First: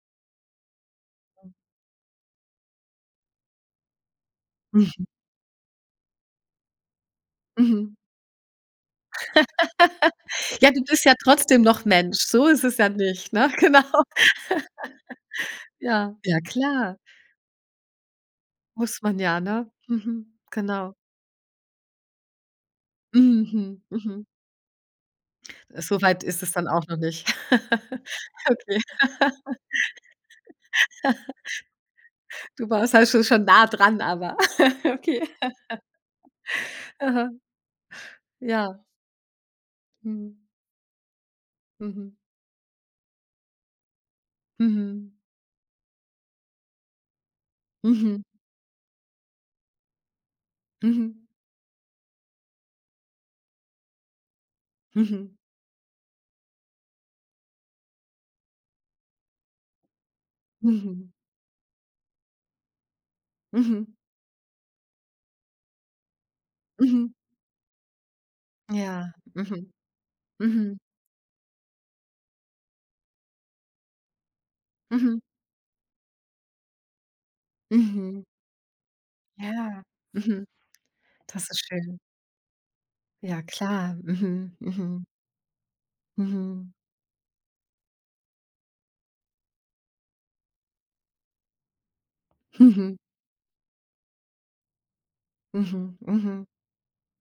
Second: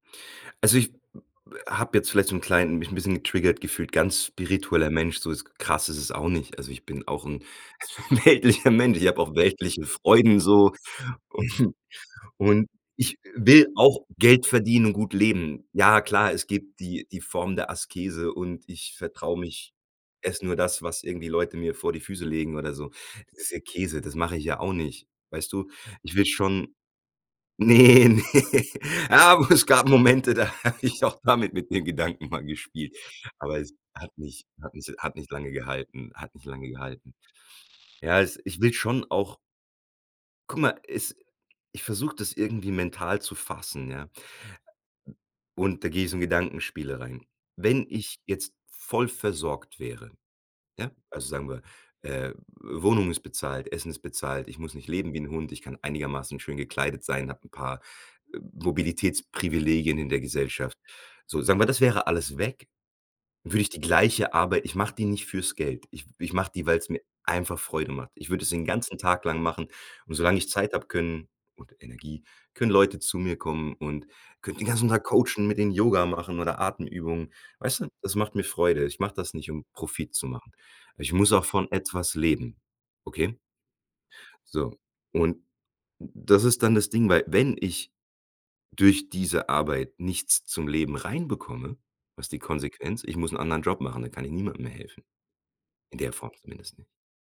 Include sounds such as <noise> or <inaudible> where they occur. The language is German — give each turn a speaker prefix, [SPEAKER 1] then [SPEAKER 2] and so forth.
[SPEAKER 1] Also ich habe jetzt vielleicht so 'n kleinen mich bisschen getriggert gefühlt, ganz spiritueller
[SPEAKER 2] Mhm.
[SPEAKER 1] Mensch, so ist krass ist es auch nicht. Also ich bin auch 'n
[SPEAKER 2] Mhm.
[SPEAKER 1] weltlicher Mensch. Ich habe auch weltliche Freuden
[SPEAKER 2] <laughs> Ja,
[SPEAKER 1] so
[SPEAKER 2] du bist ja trotzdem
[SPEAKER 1] und
[SPEAKER 2] noch Mensch. So ist
[SPEAKER 1] und
[SPEAKER 2] es ja
[SPEAKER 1] ich
[SPEAKER 2] nicht, ne?
[SPEAKER 1] will
[SPEAKER 2] Genau.
[SPEAKER 1] auch
[SPEAKER 2] <laughs>
[SPEAKER 1] Geld verdienen und gut leben. Ja,
[SPEAKER 2] Ja.
[SPEAKER 1] klar,
[SPEAKER 2] Ja,
[SPEAKER 1] es gibt
[SPEAKER 2] klar.
[SPEAKER 1] die die Form der Askese und ich
[SPEAKER 2] Muss man ja,
[SPEAKER 1] vertraue
[SPEAKER 2] ne?
[SPEAKER 1] mich
[SPEAKER 2] Mhm.
[SPEAKER 1] esse nur das,
[SPEAKER 2] Genau.
[SPEAKER 1] was irgendwie Leute mir vor die Füße legen oder so. Das ist ja
[SPEAKER 2] Mhm.
[SPEAKER 1] Käse, das
[SPEAKER 2] Mhm.
[SPEAKER 1] mache ich ja auch nicht, weißt du? Ich
[SPEAKER 2] Soweit
[SPEAKER 1] will
[SPEAKER 2] ist es dann
[SPEAKER 1] schon
[SPEAKER 2] auch noch nicht. <chuckles>
[SPEAKER 1] ne, ne.
[SPEAKER 2] Okay.
[SPEAKER 1] Aber es gab Momente, da habe ich auch damit mit den Gedanken mal
[SPEAKER 2] <laughs> Du warst
[SPEAKER 1] gespielt,
[SPEAKER 2] halt schon schon
[SPEAKER 1] aber
[SPEAKER 2] nah
[SPEAKER 1] es
[SPEAKER 2] dran,
[SPEAKER 1] hat
[SPEAKER 2] aber
[SPEAKER 1] mich hat nicht
[SPEAKER 2] <laughs>
[SPEAKER 1] hat
[SPEAKER 2] Okay.
[SPEAKER 1] nicht lange
[SPEAKER 2] <laughs>
[SPEAKER 1] gehalten hat nicht lange gehalten.
[SPEAKER 2] Aha.
[SPEAKER 1] Ja, es ich will
[SPEAKER 2] Ja.
[SPEAKER 1] schon auch
[SPEAKER 2] Mhm.
[SPEAKER 1] Guck mal, es ich
[SPEAKER 2] Mhm.
[SPEAKER 1] versuche das irgendwie mental zu fassen, ja?
[SPEAKER 2] Mhm.
[SPEAKER 1] Und da gehe ich so in Gedankenspiele rein. Wenn ich
[SPEAKER 2] Mhm.
[SPEAKER 1] jetzt voll versorgt wäre, ja?
[SPEAKER 2] Mhm.
[SPEAKER 1] Also sagen wir, äh, Wohnung ist bezahlt, Essen ist bezahlt, ich muss nicht leben wie 'n
[SPEAKER 2] Mhm.
[SPEAKER 1] Hund, ich kann einigermaßen schön gekleidet sein, habe 'n paar, äh, Mobilitätsprivilegien in der Gesellschaft.
[SPEAKER 2] Mhm.
[SPEAKER 1] So, sagen wir, das wäre alles weg, würde ich die
[SPEAKER 2] Mhm.
[SPEAKER 1] gleiche Arbeit ich mache die nicht für's Geld. Ich w ich mache die, weil's mir
[SPEAKER 2] Mhm.
[SPEAKER 1] einfach Freude macht. Ich würde das den ganzen
[SPEAKER 2] Ja,
[SPEAKER 1] Tag lang machen
[SPEAKER 2] mhm.
[SPEAKER 1] und solange ich Zeit
[SPEAKER 2] Mhm.
[SPEAKER 1] habe, können und Energie, können Leute zu mir kommen und könnte den ganzen Tag
[SPEAKER 2] Mhm.
[SPEAKER 1] coachen mit denen Yoga machen oder Atemübungen. Weißt du, das
[SPEAKER 2] Mhm.
[SPEAKER 1] macht mir Freude. Ich mache das nicht, um
[SPEAKER 2] Ja,
[SPEAKER 1] Profit zu
[SPEAKER 2] mhm.
[SPEAKER 1] machen. Aber ich muss auch
[SPEAKER 2] Das ist
[SPEAKER 1] von
[SPEAKER 2] schön.
[SPEAKER 1] etwas leben, okay?
[SPEAKER 2] Ja, klar. Mhm,
[SPEAKER 1] So,
[SPEAKER 2] mhm.
[SPEAKER 1] und das ist
[SPEAKER 2] Mhm.
[SPEAKER 1] dann das Ding, weil wenn ich durch diese Arbeit nichts zum Leben reinbekomme, was die
[SPEAKER 2] Mhm.
[SPEAKER 1] Konsequenz? Ich muss 'n anderen Job machen, dann kann ich niemandem mehr helfen,
[SPEAKER 2] Mhm,
[SPEAKER 1] in der Form
[SPEAKER 2] mhm.
[SPEAKER 1] zumindest nicht.